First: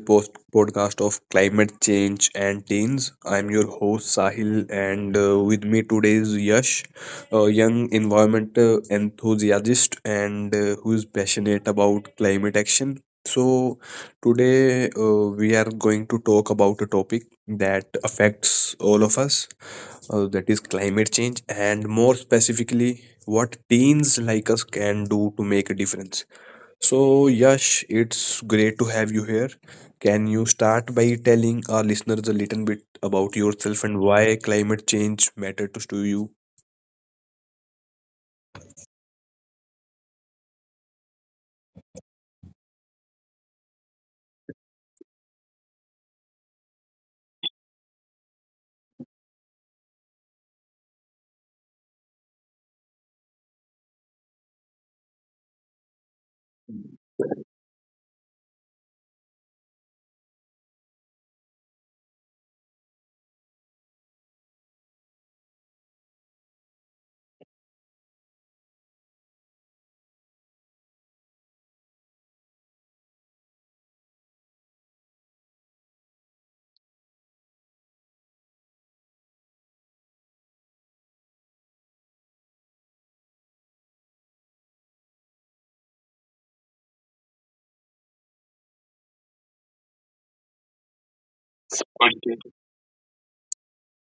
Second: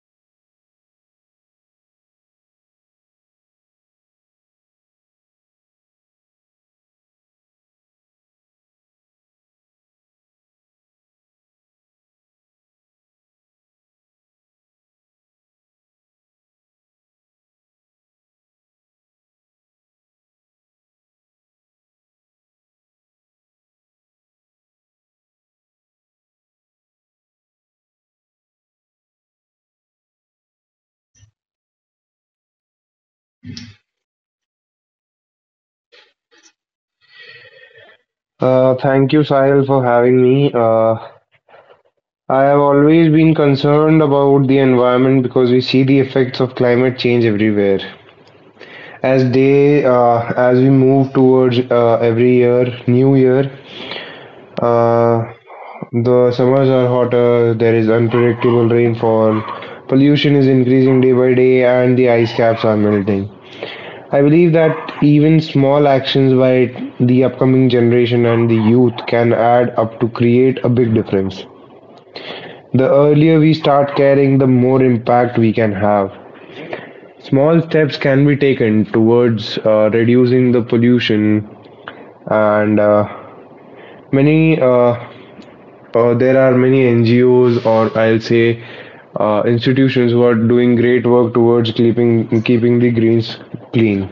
post podcast of climate change and teens. I'm your host Sahil, and with me today is Yash, a young environmental enthusiast and who is passionate about climate action. So, today we are going to talk about a topic that affects all of us, that is climate change, and more specifically, what teens like us can do to make a difference. So, Yash, it's great to have you here. Can you start by telling our listeners a little bit about yourself and why climate change matters to you? Thank you, Sahil, for having me. I have always been concerned about the environment because we see the effects of climate change everywhere. As we move towards every year, new year, uh, the summers are hotter. There is unpredictable rainfall. Pollution is increasing day by day, and the ice caps are melting. I believe that even small actions by the upcoming generation and the youth can add up to create a big difference. The earlier we start caring, the more impact we can have. Small steps can be taken towards reducing the pollution, and many there are many NGOs or I'll say institutions who are doing great work towards keeping the greens clean.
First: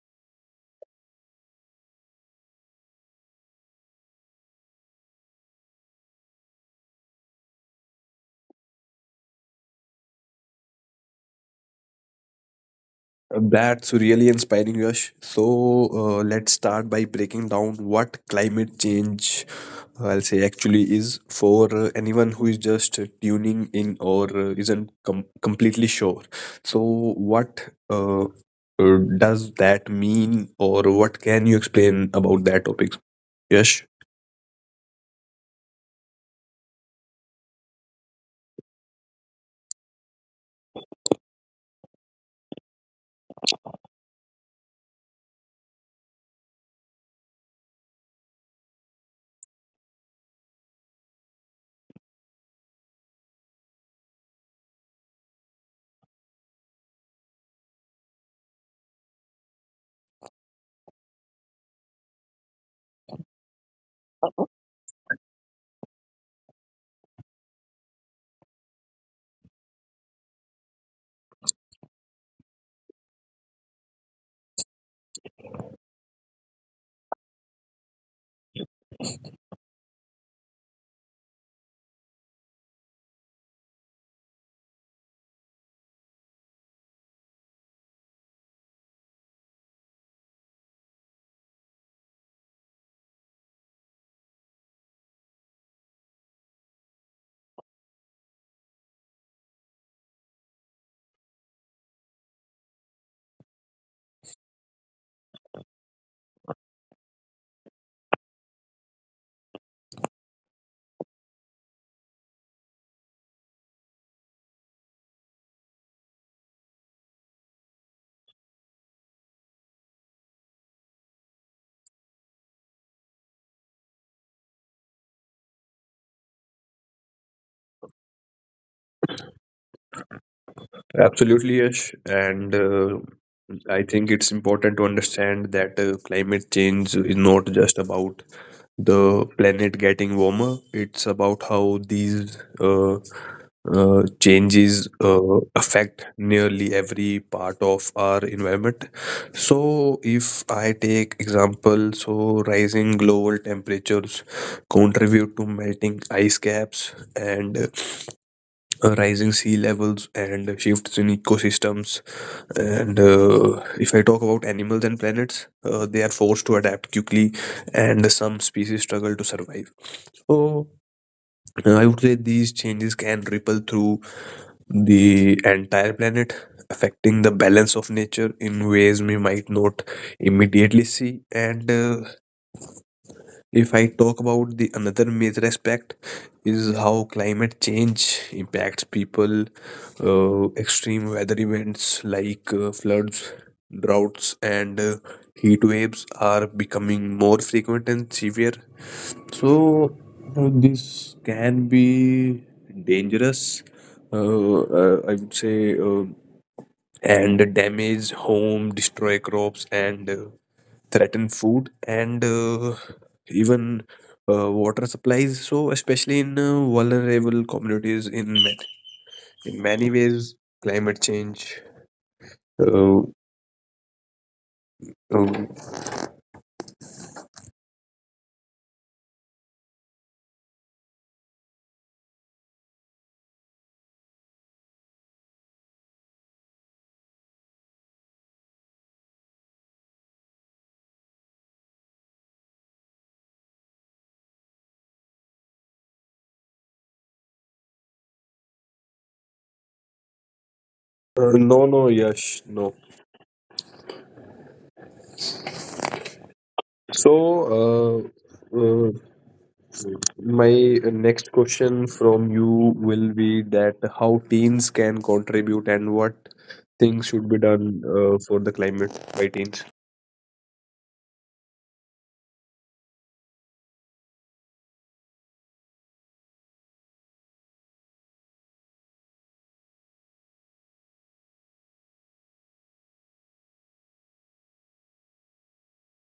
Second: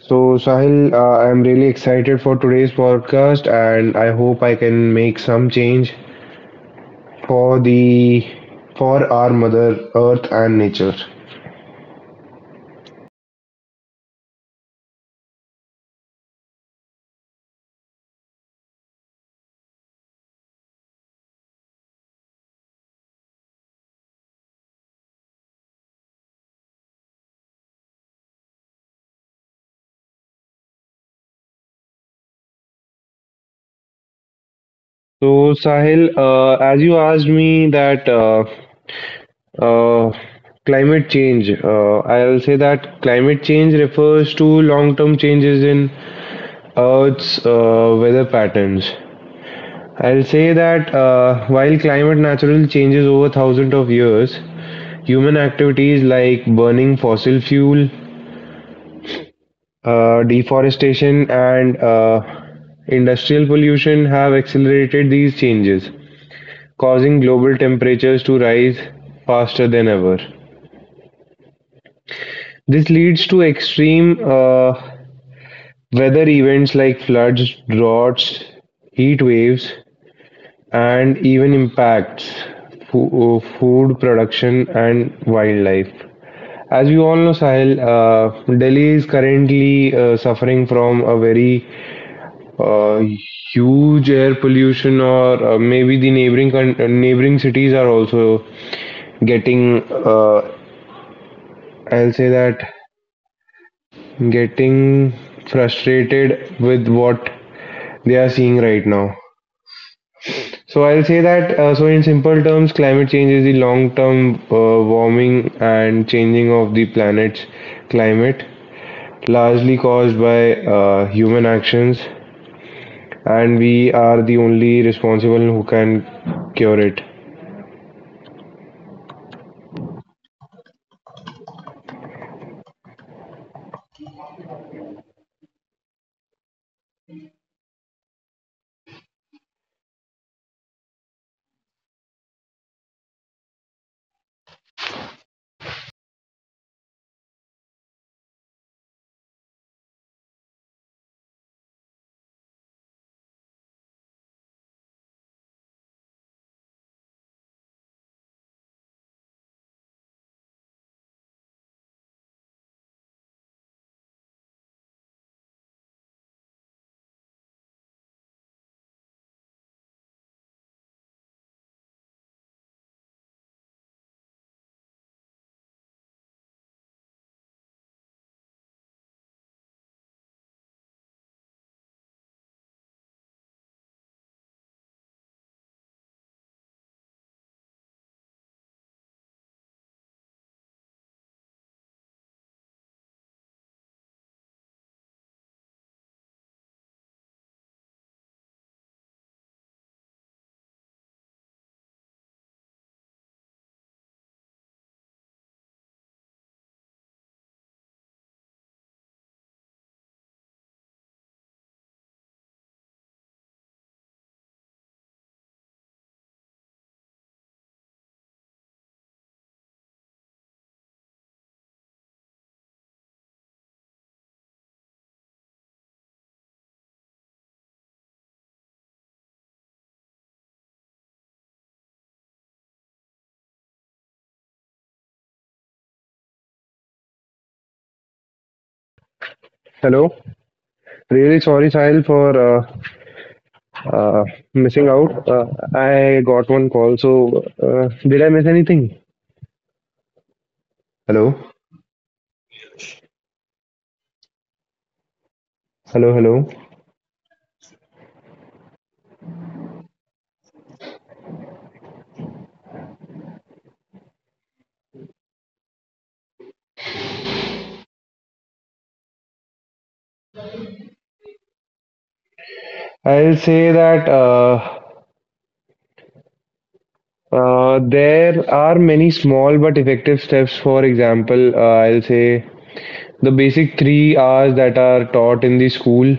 So, Sahil, I'm really excited for today's podcast, and I hope I can make some change for the for our Mother Earth and nature. So, That's really inspiring, Yash. So let's start by breaking down what climate change, I'll say, actually is for anyone who is just tuning in or isn't completely sure. So, what does that mean, or what can you explain about that topic? Yes, Sahil, as you asked me that uh, climate change, I'll say that climate change refers to long-term changes in Earth's weather patterns. I'll say that while climate naturally changes over thousands of years, human activities like burning fossil fuel, deforestation, and industrial pollution have accelerated these changes, causing global temperatures to rise faster than ever. This leads to extreme weather events like floods, droughts, heat waves, and even impacts food production and wildlife. As you all know, Sahil, Delhi is currently suffering from a very uh, huge air pollution, or maybe the neighboring cities are also getting. I'll say that getting frustrated with what they are seeing right now. So I'll say that. So in simple terms, climate change is the long-term warming and changing of the planet's climate, largely caused by human actions, and we are the only responsible who can cure it. absolutely, yes. And I think it's important to understand that climate change is not just about the planet getting warmer. It's about how these changes affect nearly every part of our environment. So, if I take example, so rising global temperatures contribute to melting ice caps and rising sea levels and shifts in ecosystems and if I talk about animals and planets, they are forced to adapt quickly, and some species struggle to survive. So I would say these changes can ripple through the entire planet, affecting the balance of nature in ways we might not immediately see. And if I talk about the another major aspect is how climate change impacts people, extreme weather events like floods, droughts, and heat waves are becoming more frequent and severe. So, this can be dangerous, I would say, and damage home, destroy crops, and threaten food and even water supplies. So, especially in vulnerable communities, in many ways, climate change uh, uh, Hello. Really sorry, Sahil, for uh, missing out. I got one call, so did I miss anything? Hello. No, no, Yash, no. Hello, hello. So, uh, uh, my next question from you will be that how teens can contribute and what things should be done for the climate by teens. I'll say that there are many small but effective steps. For example, I'll say the basic three R's that are taught in the school.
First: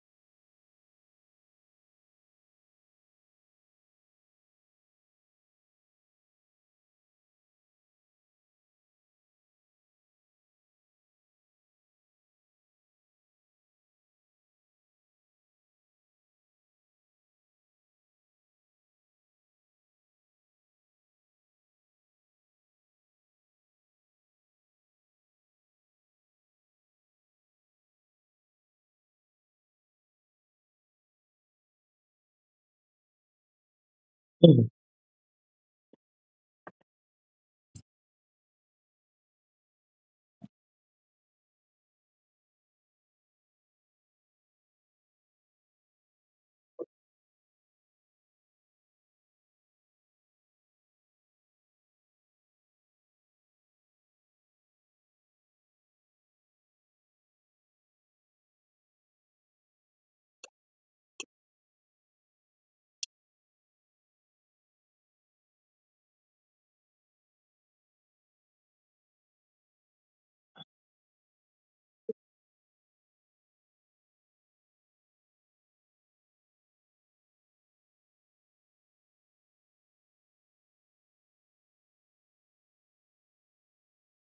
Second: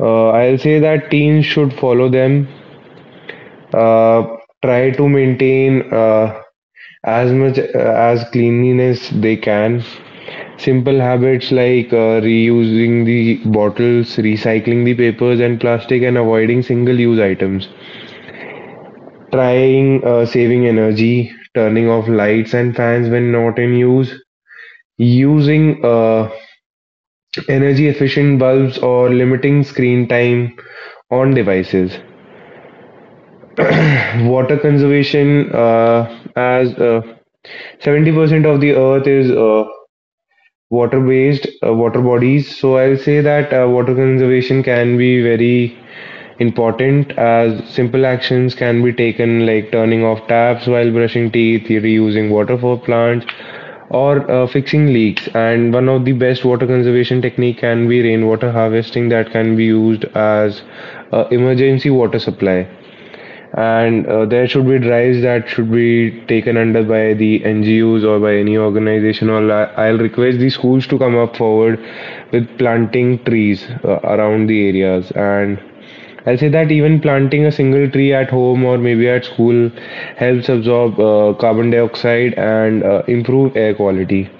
I'll say that teens should follow them. Uh, Try to maintain as much as cleanliness they can. Simple habits like reusing the bottles, recycling the papers and plastic, and avoiding single-use items. Trying saving energy, turning off lights and fans when not in use. Using energy-efficient bulbs or limiting screen time on devices. Water Mhm. conservation, as 70% of the earth is water bodies, so I'll say that water conservation can be very important, as simple actions can be taken like turning off taps while brushing teeth, reusing water for plants, or fixing leaks. And one of the best water conservation technique can be rainwater harvesting, that can be used as emergency water supply. And there should be drives that should be taken under by the NGOs or by any organization. I'll request the schools to come up forward with planting trees around the areas. And I'll say that even planting a single tree at home or maybe at school helps absorb carbon dioxide and improve air quality.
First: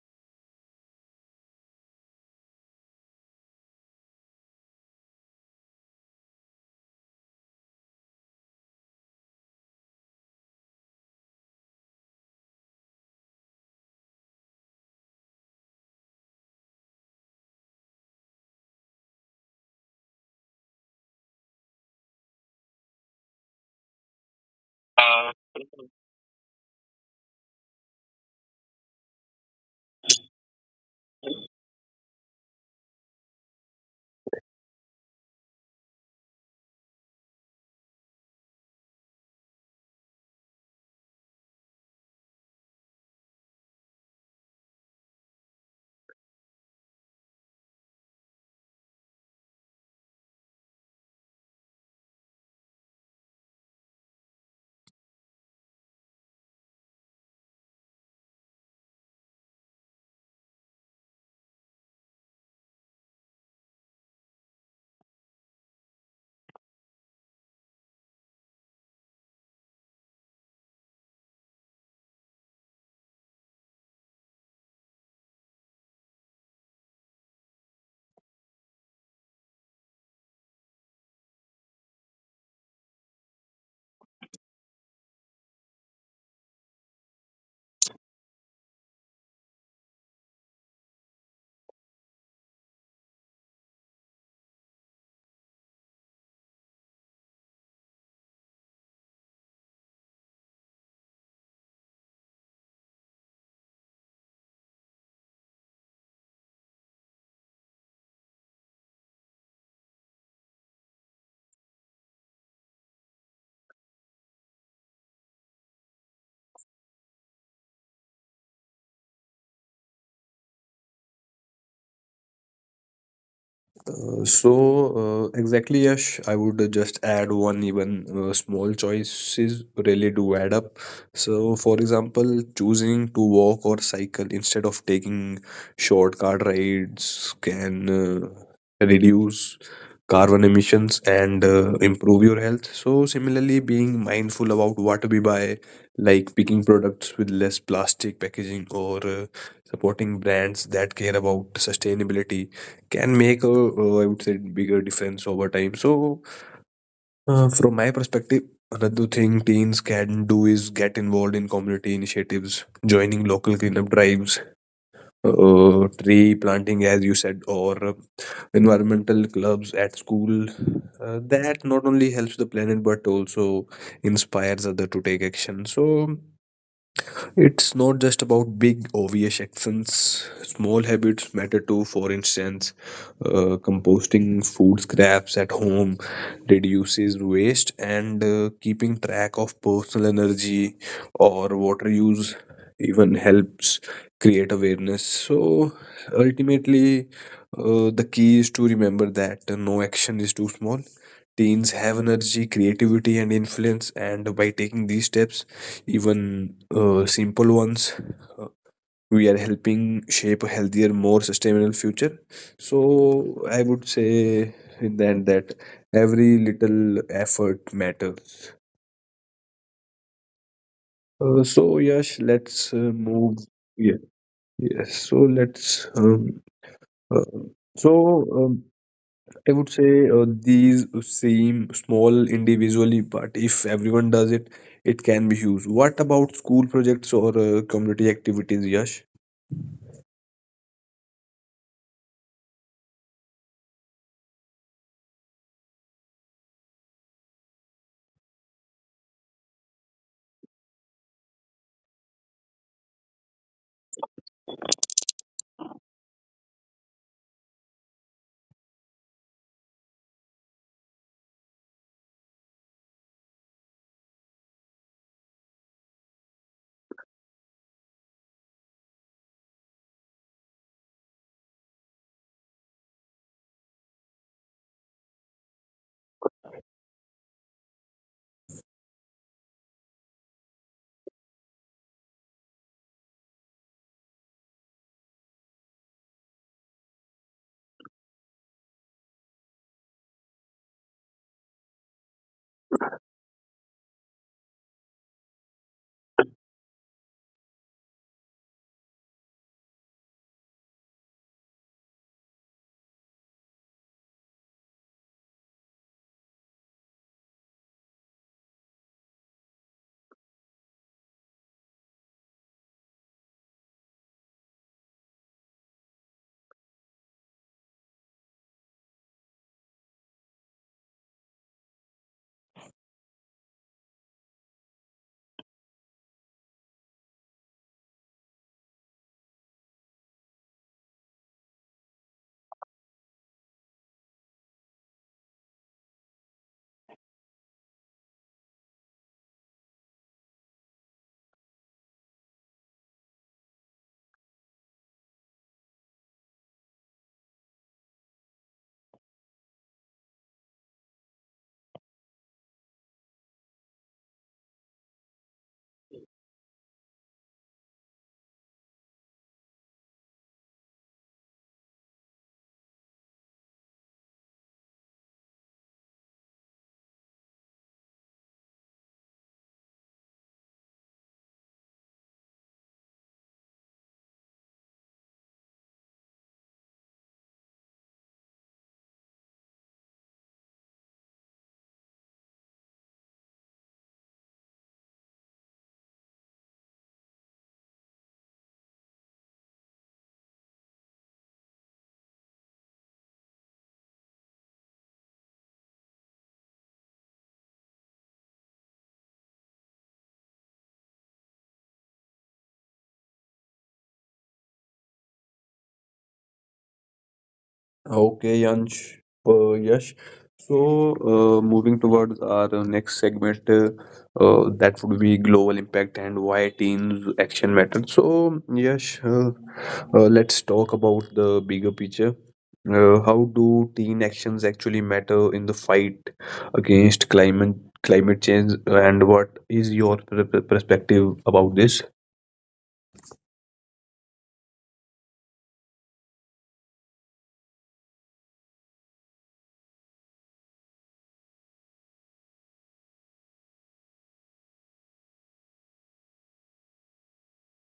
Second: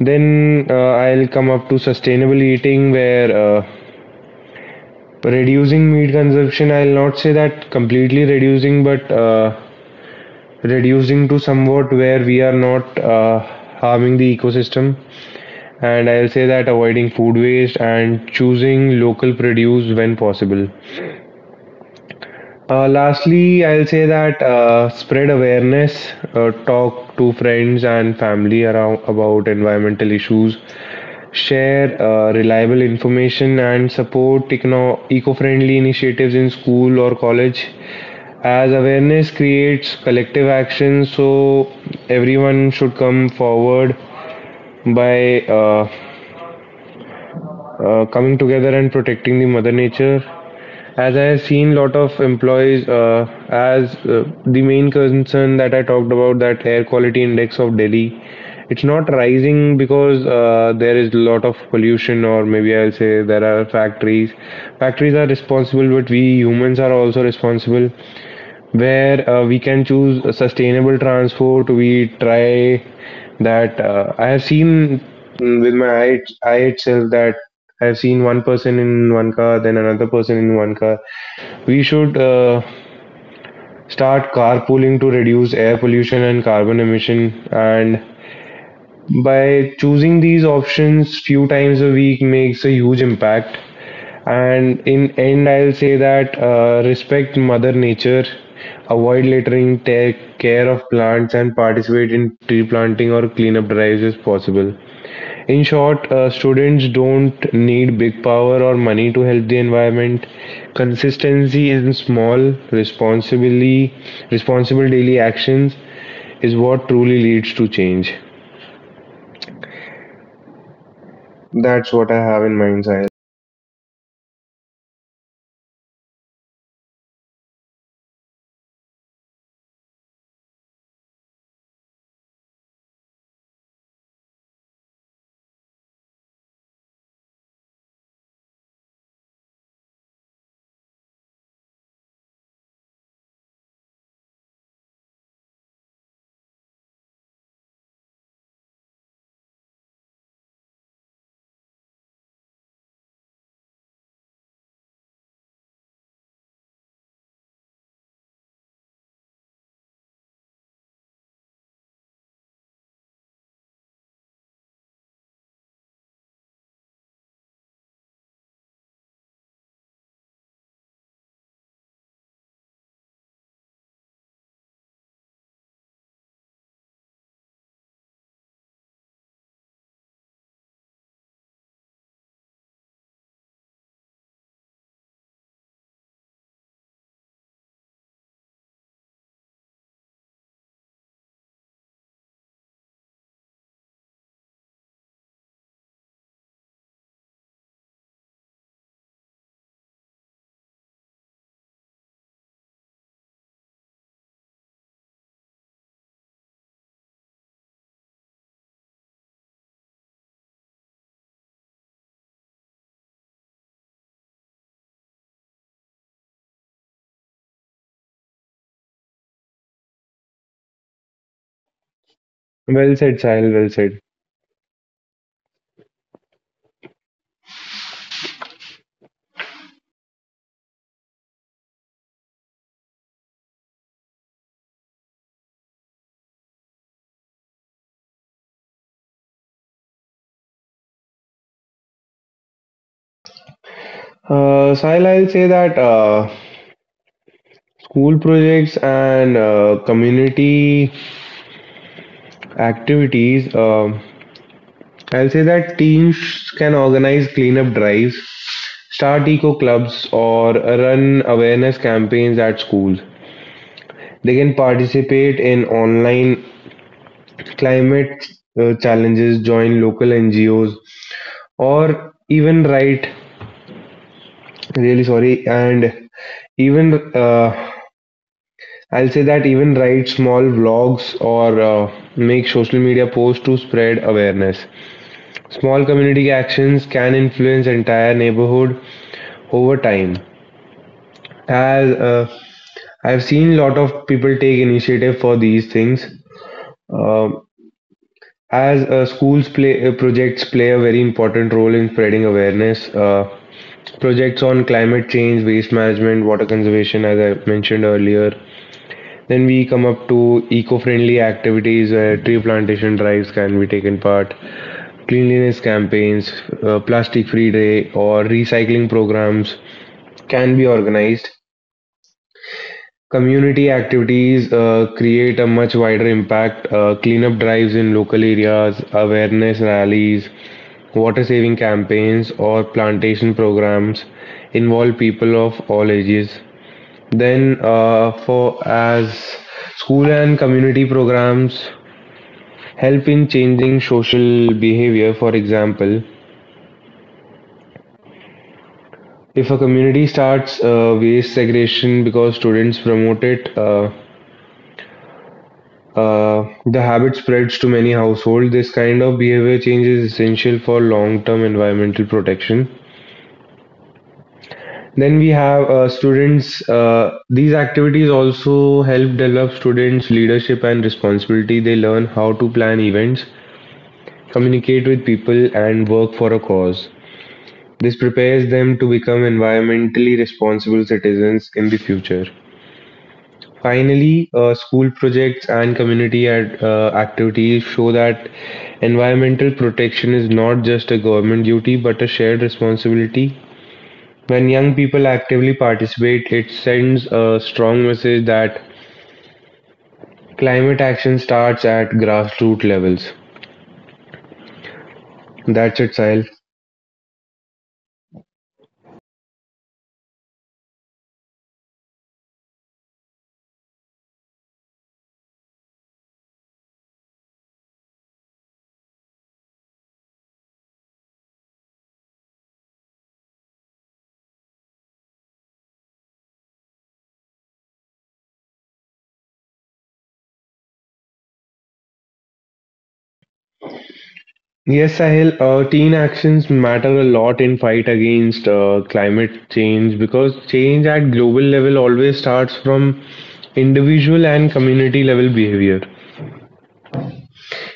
Then I'll come up to sustainable eating, where reducing meat consumption, I'll not say that completely reducing, but reducing to somewhat where we are not harming the ecosystem. And I'll say that avoiding food waste and choosing local produce when possible. Lastly, I'll say that spread awareness, talk to friends and family around about environmental issues, share reliable information, and support eco-friendly initiatives in school or college. As awareness creates collective action, so everyone should come forward by coming together and protecting the mother nature. As I have seen, lot of employees, as the main concern that I talked about, that air quality index of Delhi. It's not rising because there is a lot of pollution, or maybe I'll say there are factories. Factories are responsible, but we humans are also responsible, where we can choose a sustainable transport. We try that. I have seen, with my eye itself, that I have seen one person in one car, then another person in one car. We should start carpooling to reduce air pollution and carbon emission. And by choosing these options few times a week makes a huge impact. And in end, I'll say that respect Mother Nature, avoid littering, take care of plants, and participate in tree planting or cleanup drives if possible. In short, students don't need big power or money to help the environment. Consistency in small, responsibly, responsible daily actions is what truly leads to change. That's what I have in mind, Sahil. Uh, so exactly Yash, I would just add one even small choices really do add up. So for example, choosing to walk or cycle instead of taking shortcut rides can reduce carbon emissions and improve your health. So similarly, being mindful about what we buy, like picking products with less plastic packaging or supporting brands that care about sustainability can make a I would say bigger difference over time. So from my perspective, another thing teens can do is get involved in community initiatives, joining local cleanup drives, tree planting, as you said, or environmental clubs at school. That not only helps the planet but also inspires other to take action. So it's not just about big obvious actions. Small habits matter too. For instance, composting food scraps at home reduces waste, and keeping track of personal energy or water use even helps create awareness. So ultimately, the key is to remember that no action is too small. Teens have energy, creativity, and influence, and by taking these steps, even simple ones, uh, we are helping shape a healthier, more sustainable future. So I would say in that every little effort matters. So Yash, let's Well said, move. Sahil. Well said. Yeah. Yes. So let's. uh, so. Um, I would say these seem small individually, but if everyone does it, it can be huge. What about school projects or community activities, Yash? Sahil, I'll say that school projects and community activities. I'll say that teens can organize cleanup drives, start eco clubs, or run awareness campaigns at schools. They can participate in online climate challenges, join local NGOs, or even write, really sorry, and even uh, I'll say that even write small blogs or make social media posts to spread awareness. Small community actions can influence entire neighborhood over time. As I've seen a lot of people take initiative for these things. Um as schools play projects play a very important role in spreading awareness. Projects on climate change, waste management, water conservation, as I mentioned earlier. Then we come up to eco-friendly activities, where tree plantation drives can be taken part, cleanliness campaigns, plastic-free day, or recycling programs can be organized. Community activities create a much wider impact. Cleanup drives in local areas, awareness rallies, water saving campaigns, or plantation programs involve people of all ages. Then, for as school and community programs help in changing social behavior. For example, if a community starts waste segregation because students promote it, the habit spreads to many households. This kind of behavior change is essential for long term environmental protection. Then we have these activities also help develop students' leadership and responsibility. They learn how to plan events, communicate with people, and work for a cause. This prepares them to become environmentally responsible citizens in the future. Finally, school projects and community activities show that environmental protection is not just a government duty but a shared responsibility. When young people actively participate, it sends a strong message that climate action starts at grassroots levels. That's it, Sahil. Okay, Yash. So, moving towards our next segment, that would be global impact and why teams' action matters. So, Yash, let's talk about the bigger picture. How do team actions actually matter in the fight against climate change, and what is your perspective about this? Yes, Sahil, teen actions matter a lot in fight against climate change, because change at global level always starts from individual and community level behavior.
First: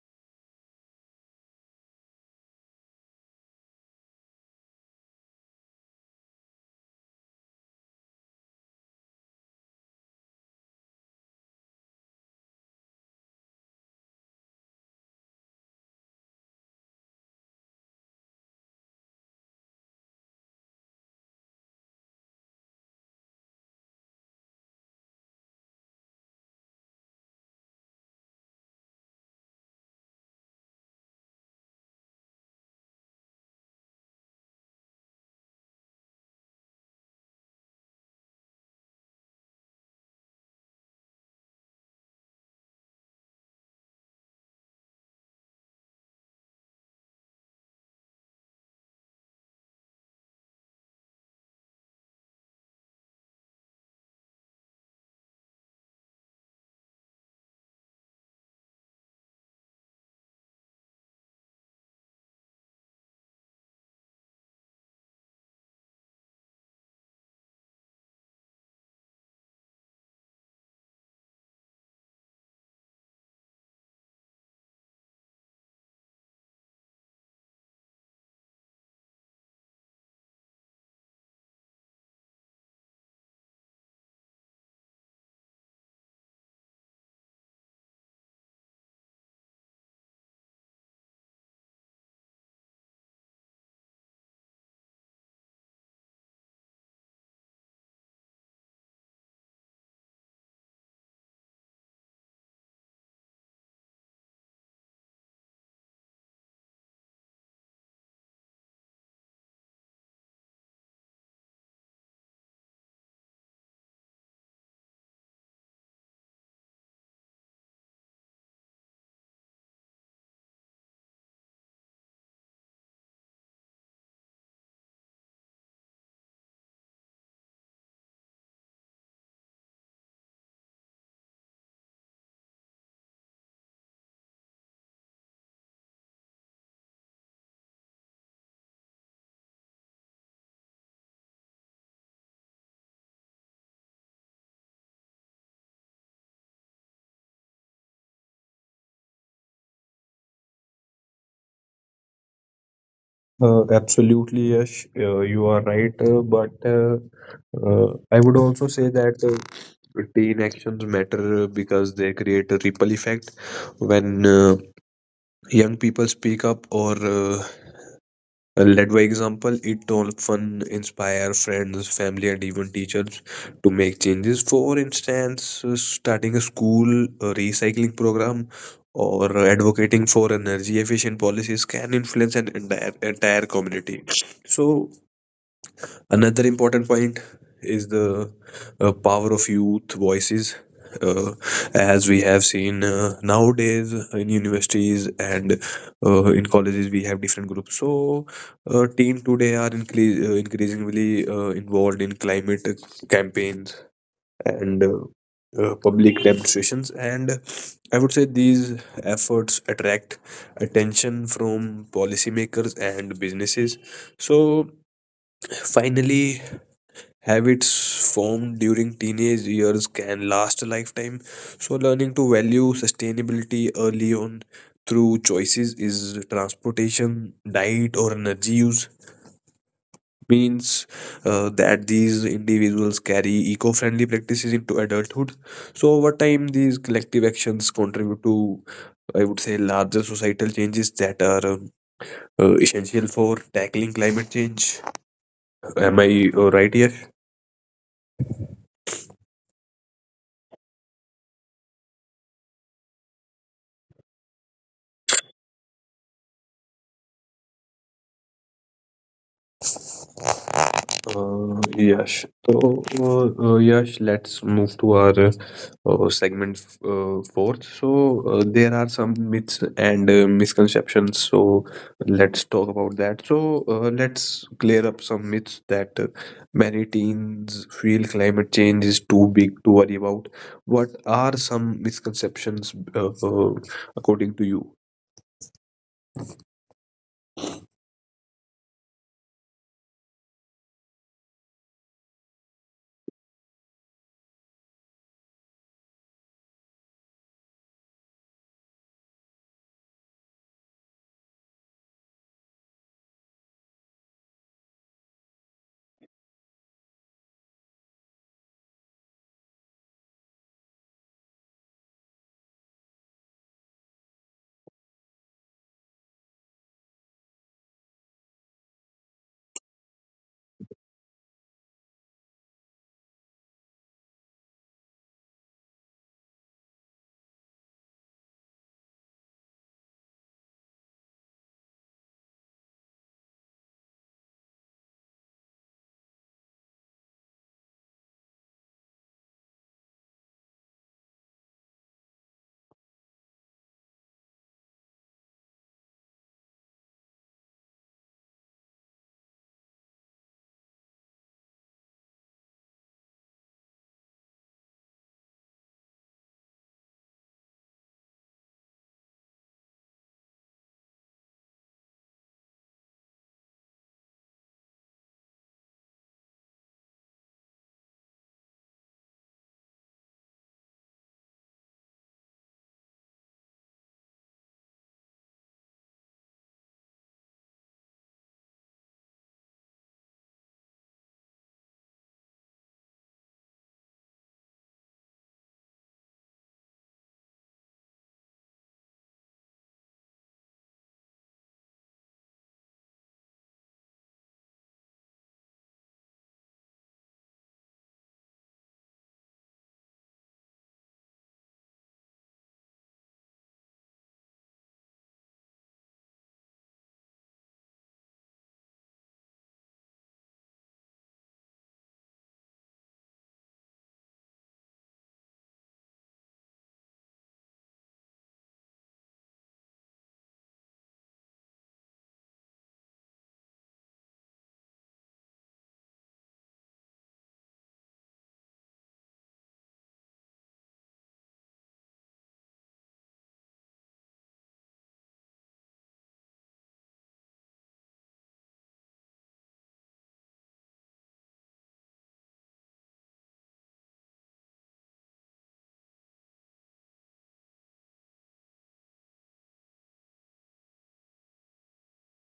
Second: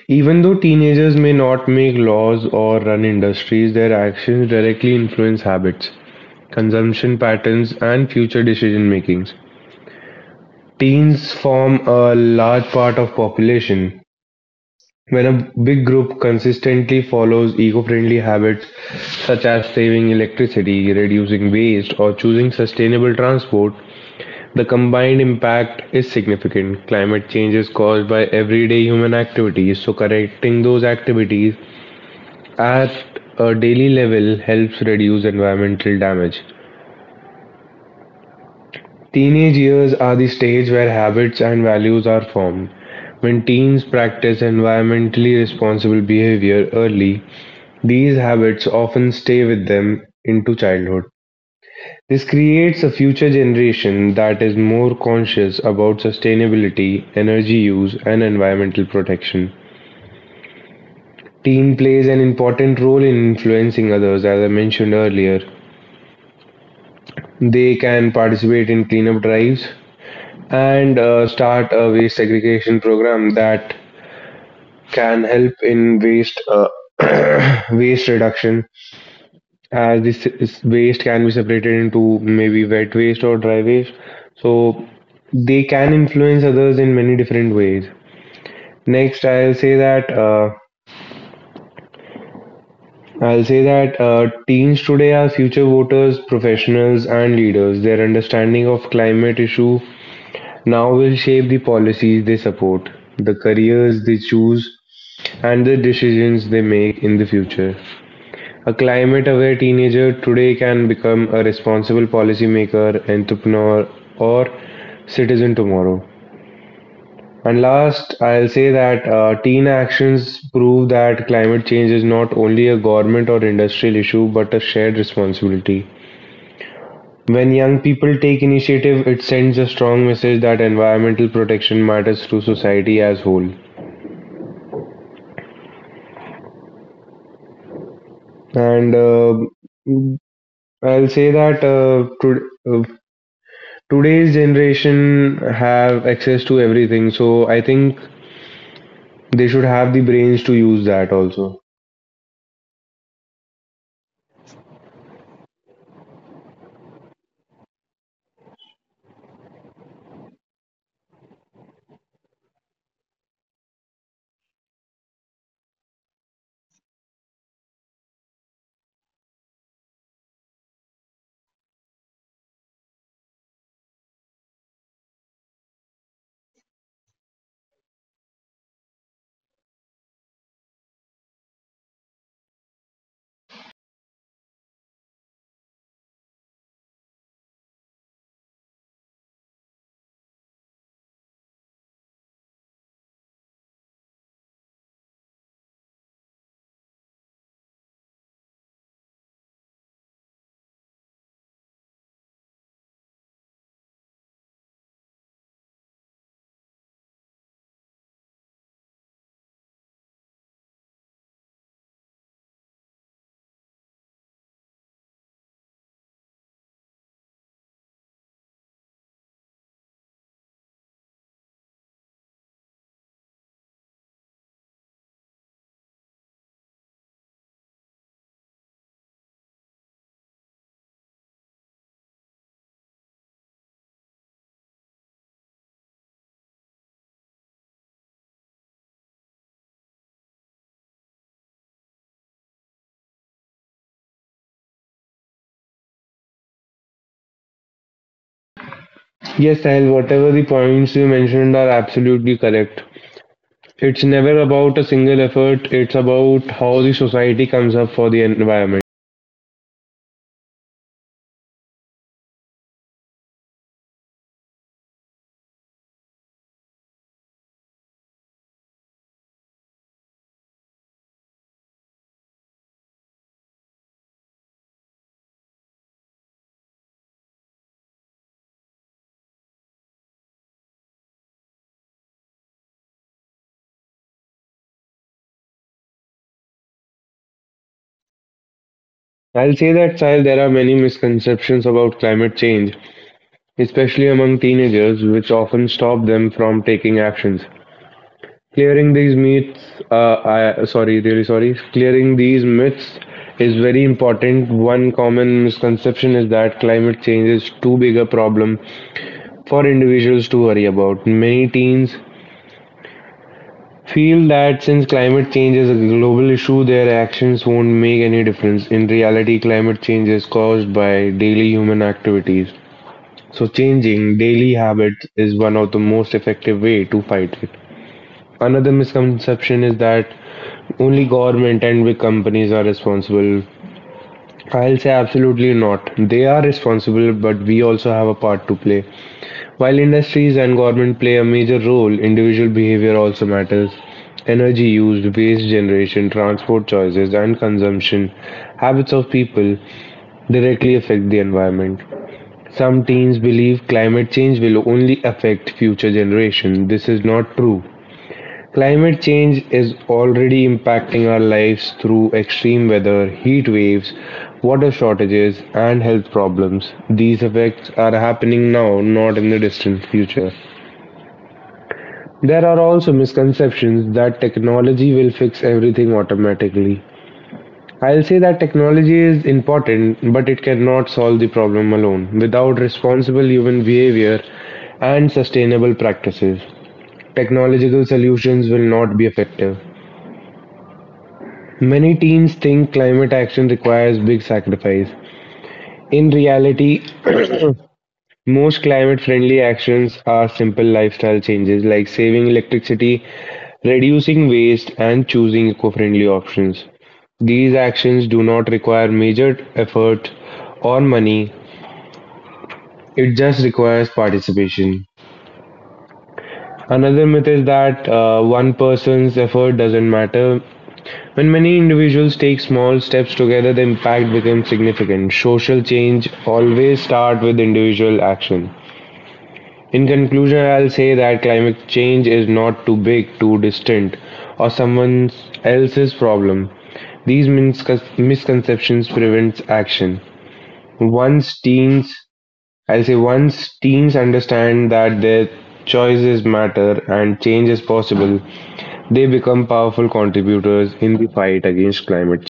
Even though teenagers may not make laws or run industries, their actions directly influence habits, consumption patterns, and future decision makings. Teens form a large part of population. When a big group consistently follows eco-friendly habits, such as saving electricity, reducing waste, or choosing sustainable transport, the combined impact is significant. Climate change is caused by everyday human activities, so correcting those activities at a daily level helps reduce environmental damage. Teenage years are the stage where habits and values are formed. When teens practice environmentally responsible behavior early, these habits often stay with them into childhood. This creates a future generation that is more conscious about sustainability, energy use, and environmental protection. Teen plays an important role in influencing others, as I mentioned earlier. They can participate in cleanup drives and start a waste segregation program that can help in waste waste reduction, as waste can be separated into maybe wet waste or dry waste, so they can influence others in many different ways. Next I'll say that Teens today are future voters, professionals, and leaders. Their understanding of climate issue now will shape the policies they support, the careers they choose, and the decisions they make in the future. A climate-aware teenager today can become a responsible policymaker, entrepreneur, or citizen tomorrow. And last, I'll say that teen actions prove that climate change is not only a government or industrial issue but a shared responsibility. When young people take initiative, it sends a strong message that environmental protection matters to society as whole. And I'll say that today's generation have access to everything, so I think they should have the brains to use that also. Absolutely, Yash, you are right. But I would also say that teen actions matter because they create a ripple effect. When young people speak up or Led by example, it often inspires friends, family, and even teachers to make changes. For instance, starting a school recycling program or advocating for energy efficient policies can influence an entire community. So, Another important point is the power of youth voices. Uh, as we have seen nowadays in universities and in colleges, we have different groups. So, teen today are increasingly involved in climate campaigns and public demonstrations. And I would say these efforts attract attention from policymakers and businesses. So, finally Habits formed during teenage years can last a lifetime, so learning to value sustainability early on through choices is transportation, diet, or energy use means that these individuals carry eco-friendly practices into adulthood. So over time, these collective actions contribute to, I would say, larger societal changes that are essential for tackling climate change. Am I right here? Yes, Sahil, whatever the points you mentioned are absolutely correct. It's never about a single effort. It's about how the society comes up for the environment. Yash. So, Yash, let's move to our segment fourth. So, there are some myths and misconceptions. So, let's talk about that. So, let's clear up some myths that many teens feel climate change is too big to worry about. What are some misconceptions according to you? I'll say that, Sahil, there are many misconceptions about climate change, especially among teenagers, which often stop them from taking actions. Clearing these myths, really sorry. Clearing these myths is very important. One common misconception is that climate change is too big a problem for individuals to worry about. Many teens feel that since climate change is a global issue, their actions won't make any difference. In reality, climate change is caused by daily human activities. So, changing daily habits is one of the most effective way to fight it. Another misconception is that only government and big companies are responsible. I'll say absolutely not. They are responsible, but we also have a part to play. While industries and government play a major role, individual behavior also matters. Energy used, waste generation, transport choices, and consumption habits of people directly affect the environment. Some teens believe climate change will only affect future generations. This is not true. Climate change is already impacting our lives through extreme weather, heat waves, water shortages, and health problems. These effects are happening now, not in the distant future. There are also misconceptions that technology will fix everything automatically. I'll say that technology is important, but it cannot solve the problem alone. Without responsible human behavior and sustainable practices, technological solutions will not be effective. Many teams think climate action requires big sacrifice. In reality, most climate-friendly actions are simple lifestyle changes like saving electricity, reducing waste, and choosing eco-friendly options. These actions do not require major effort or money. It just requires participation. Another myth is that one person's effort doesn't matter. When many individuals take small steps together, the impact becomes significant. Social change always starts with individual action. In conclusion, I'll say that climate change is not too big, too distant, or someone else's problem. These misconceptions prevents action. Once teens, I'll say once teens understand that their choices matter and change is possible, they become powerful contributors in the fight against climate.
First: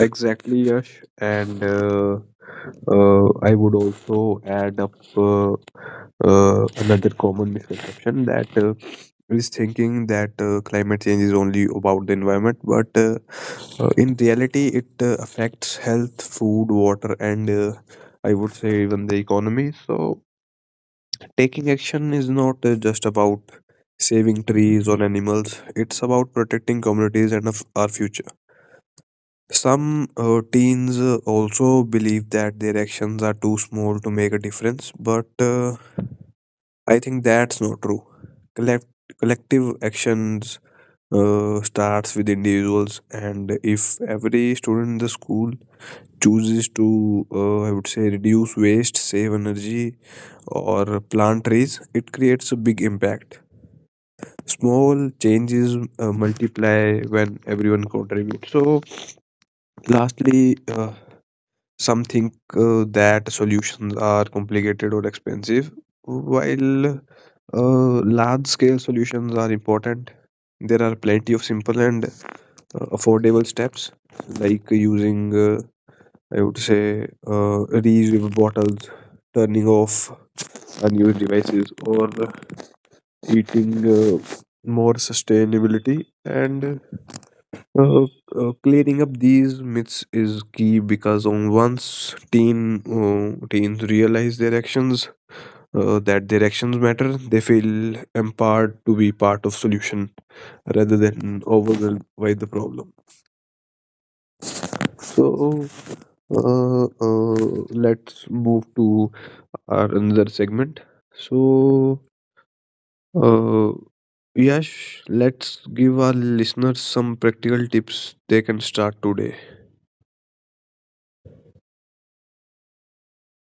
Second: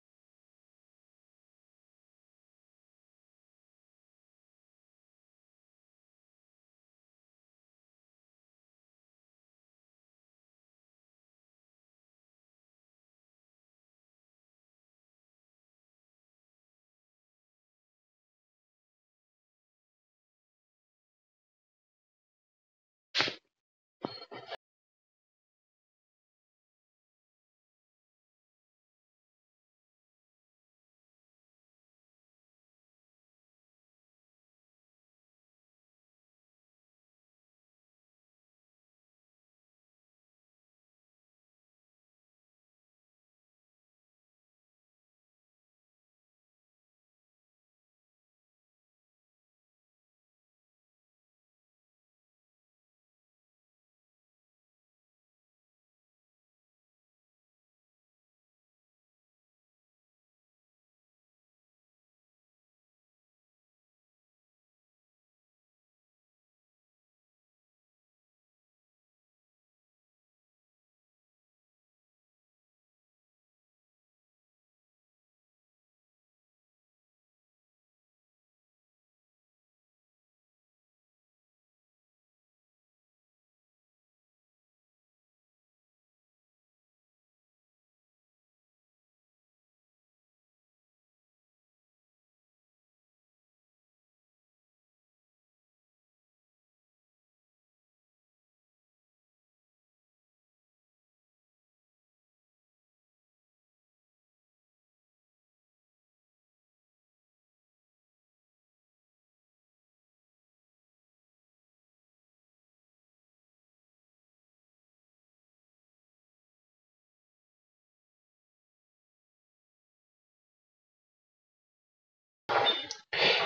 Exactly, Yash. And I would also add up another common misconception that is thinking that climate change is only about the environment, but in reality, it affects health, food, water, and I would say even the economy. So, taking action is not just about saving trees or animals, it's about protecting communities and of our future. Some teens also believe that their actions are too small to make a difference, but I think that's not true. Collect- collective actions starts with individuals, and if every student in the school chooses to, I would say, reduce waste, save energy, or plant trees, it creates a big impact. Small changes multiply when everyone contributes. So, lastly, some think that solutions are complicated or expensive, while large scale solutions are important. There are plenty of simple and affordable steps, like using, I would say, reusable bottles, turning off unused devices, or eating more sustainability and uh, clearing up these myths is key because on once teens realize their actions that their actions matter, they feel empowered to be part of solution rather than overwhelmed by the problem. So uh, uh, let's move to our another segment. So uh, Yash, let's give our listeners some practical tips they can start today.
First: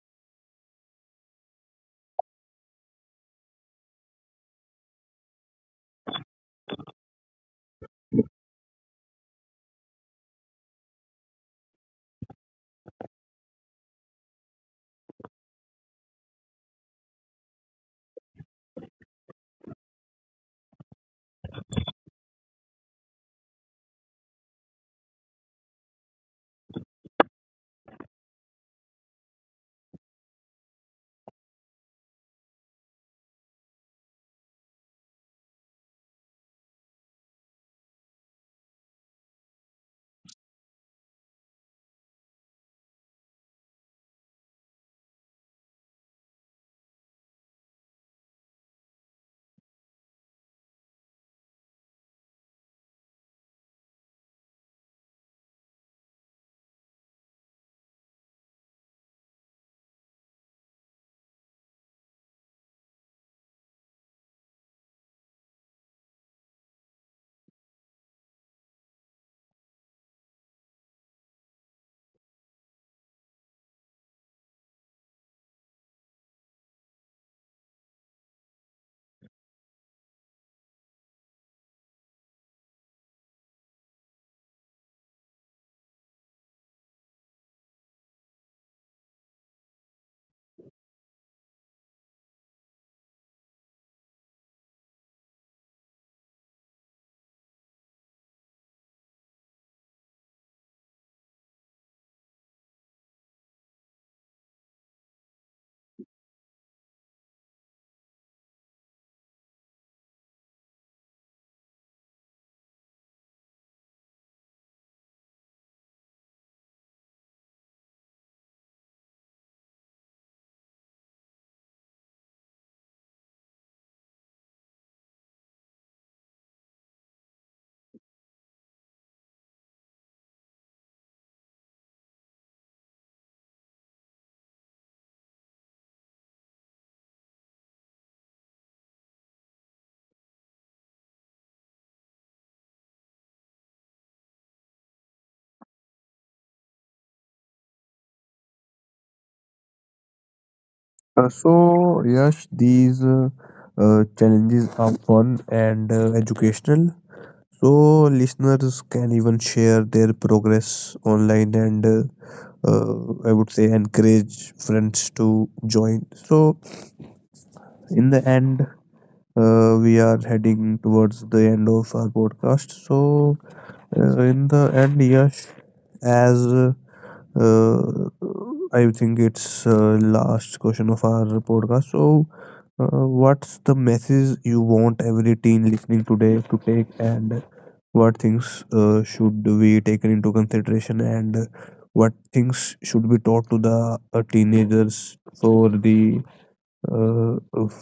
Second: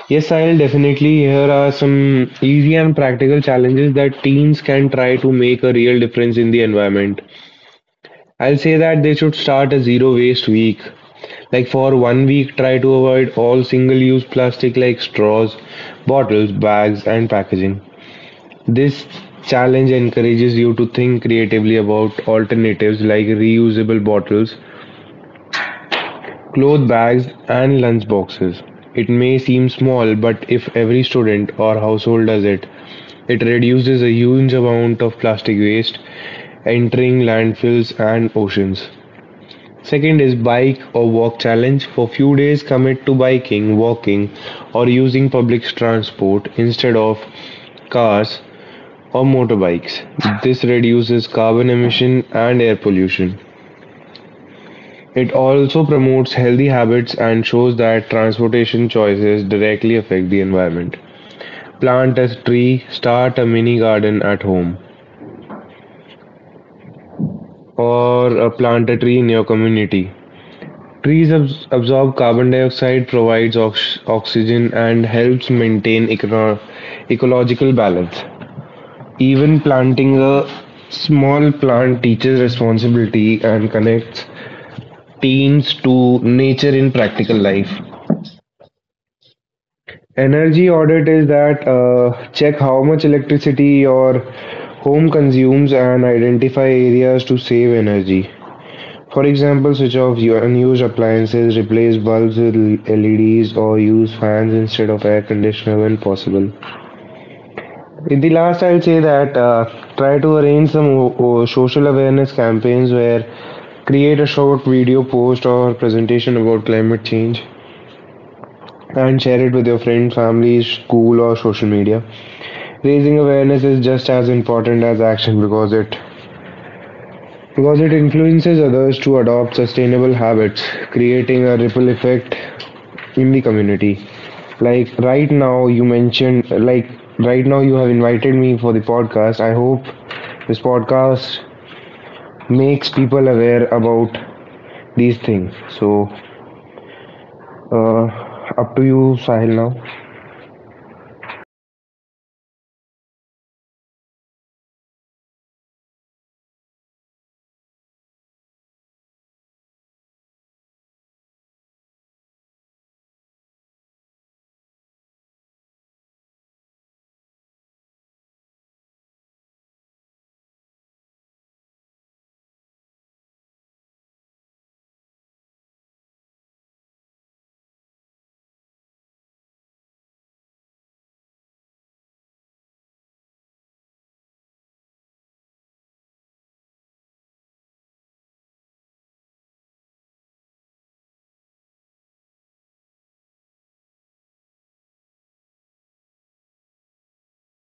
Yes, I'll definitely. Here are some easy and practical challenges that teens can try to make a real difference in the environment. I'll say that they should start a zero waste week. Like for 1 week, try to avoid all single use plastic like straws, bottles, bags, and packaging. This challenge encourages you to think creatively about alternatives like reusable bottles, cloth bags and lunch boxes. It may seem small, but if every student or household does it, it reduces a huge amount of plastic waste entering landfills and oceans. Second is bike or walk challenge. For few days, commit to biking, walking, or using public transport instead of cars or motorbikes. This reduces carbon emission and air pollution. It also promotes healthy habits and shows that transportation choices directly affect the environment. Plant a tree, start a mini garden at home, or plant a tree in your community. Trees absorb carbon dioxide, provides oxygen, and helps maintain ecological balance. Even planting a small plant teaches responsibility and connects teens to nature in practical life. Energy audit is that check how much electricity your home consumes and identify areas to save energy. For example, switch off your unused appliances, replace bulbs with LEDs, or use fans instead of air conditioner when possible. In the last, I'll say that try to arrange some social awareness campaigns where create a short video post or presentation about climate change and share it with your friends, family, school, or social media. Raising awareness is just as important as action because it influences others to adopt sustainable habits, creating a ripple effect in the community. Like right now you mentioned like right now you have invited me for the podcast. I hope this podcast makes people aware about these things. So uh, up to you, Sahil, now. So, yes, these challenges are fun and educational. So, listeners can even share their progress online and I would say encourage friends to join. So, in the end, we are heading towards the end of our podcast. So, in the end, yes. As uh, I think it's last question of our podcast. So, what's the message you want every teen listening today to take, and what things should be taken into consideration, and what things should be taught to the teenagers for the uh,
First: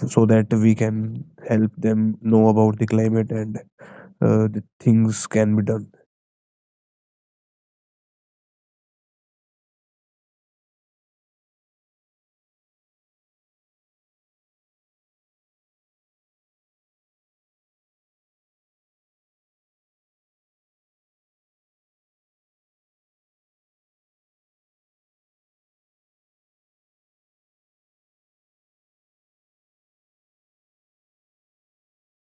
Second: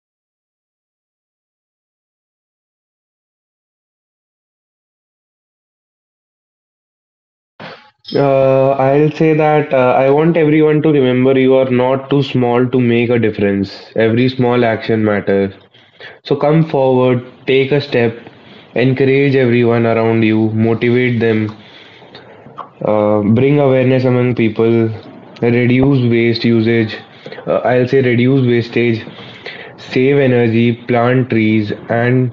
so that we can help them know about the climate and the things can be done. I'll say that I want everyone to remember you are not too small to make a difference. Every small action matters. So come forward, take a step, encourage everyone around you, motivate them, bring awareness among people, reduce waste usage. I'll say reduce wastage, save energy, plant trees, and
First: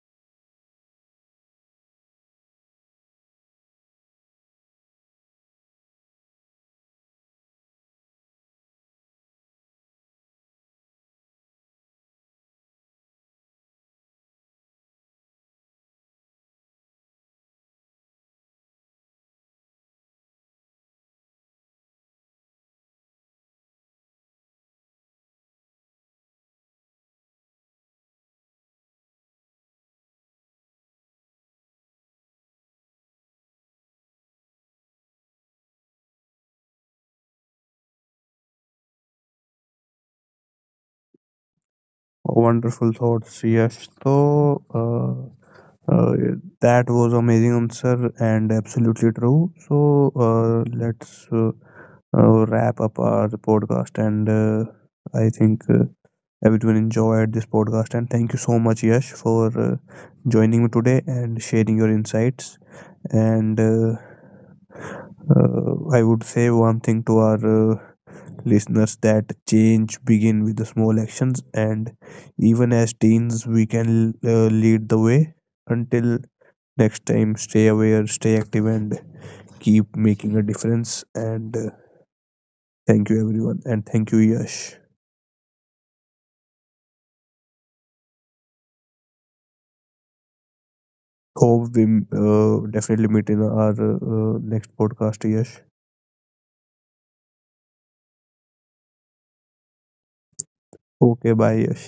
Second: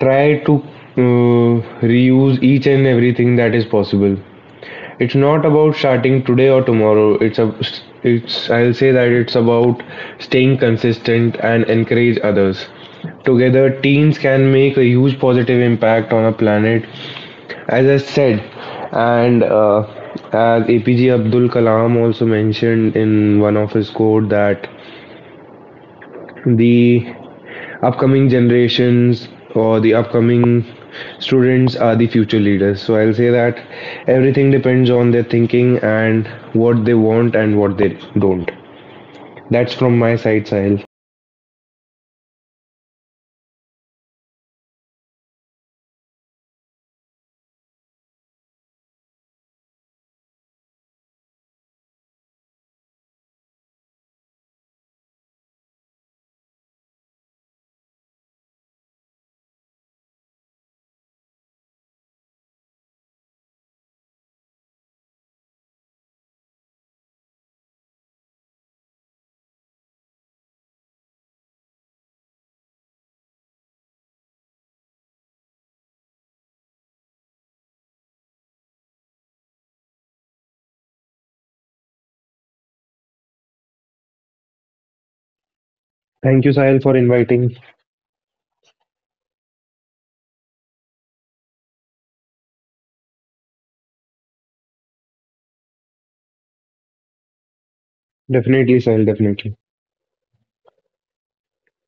try to uh, reuse each and everything that is possible. It's not about starting today or tomorrow. It's a, it's I'll say that it's about staying consistent and encourage others. Together, teens can make a huge positive impact on a planet, as I said, and as APJ Abdul Kalam also mentioned in one of his quote that the upcoming generations or the upcoming students are the future leaders. So I'll say that everything depends on their thinking and what they want and what they don't. That's from my side, Sahil. Wonderful thoughts, yes. So, that was amazing answer and absolutely true. So, let's wrap up our podcast. And I think everyone enjoyed this podcast. And thank you so much, Yash, for joining me today and sharing your insights. And I would say one thing to our listeners that change begin with the small actions and even as teens we can lead the way until next time stay aware stay active and keep making a difference and thank you everyone and thank you Yash, Thank you, Sahil, for inviting. hope we definitely meet in our next podcast Yash. Definitely, Sahil, definitely. Okay, bye Yash.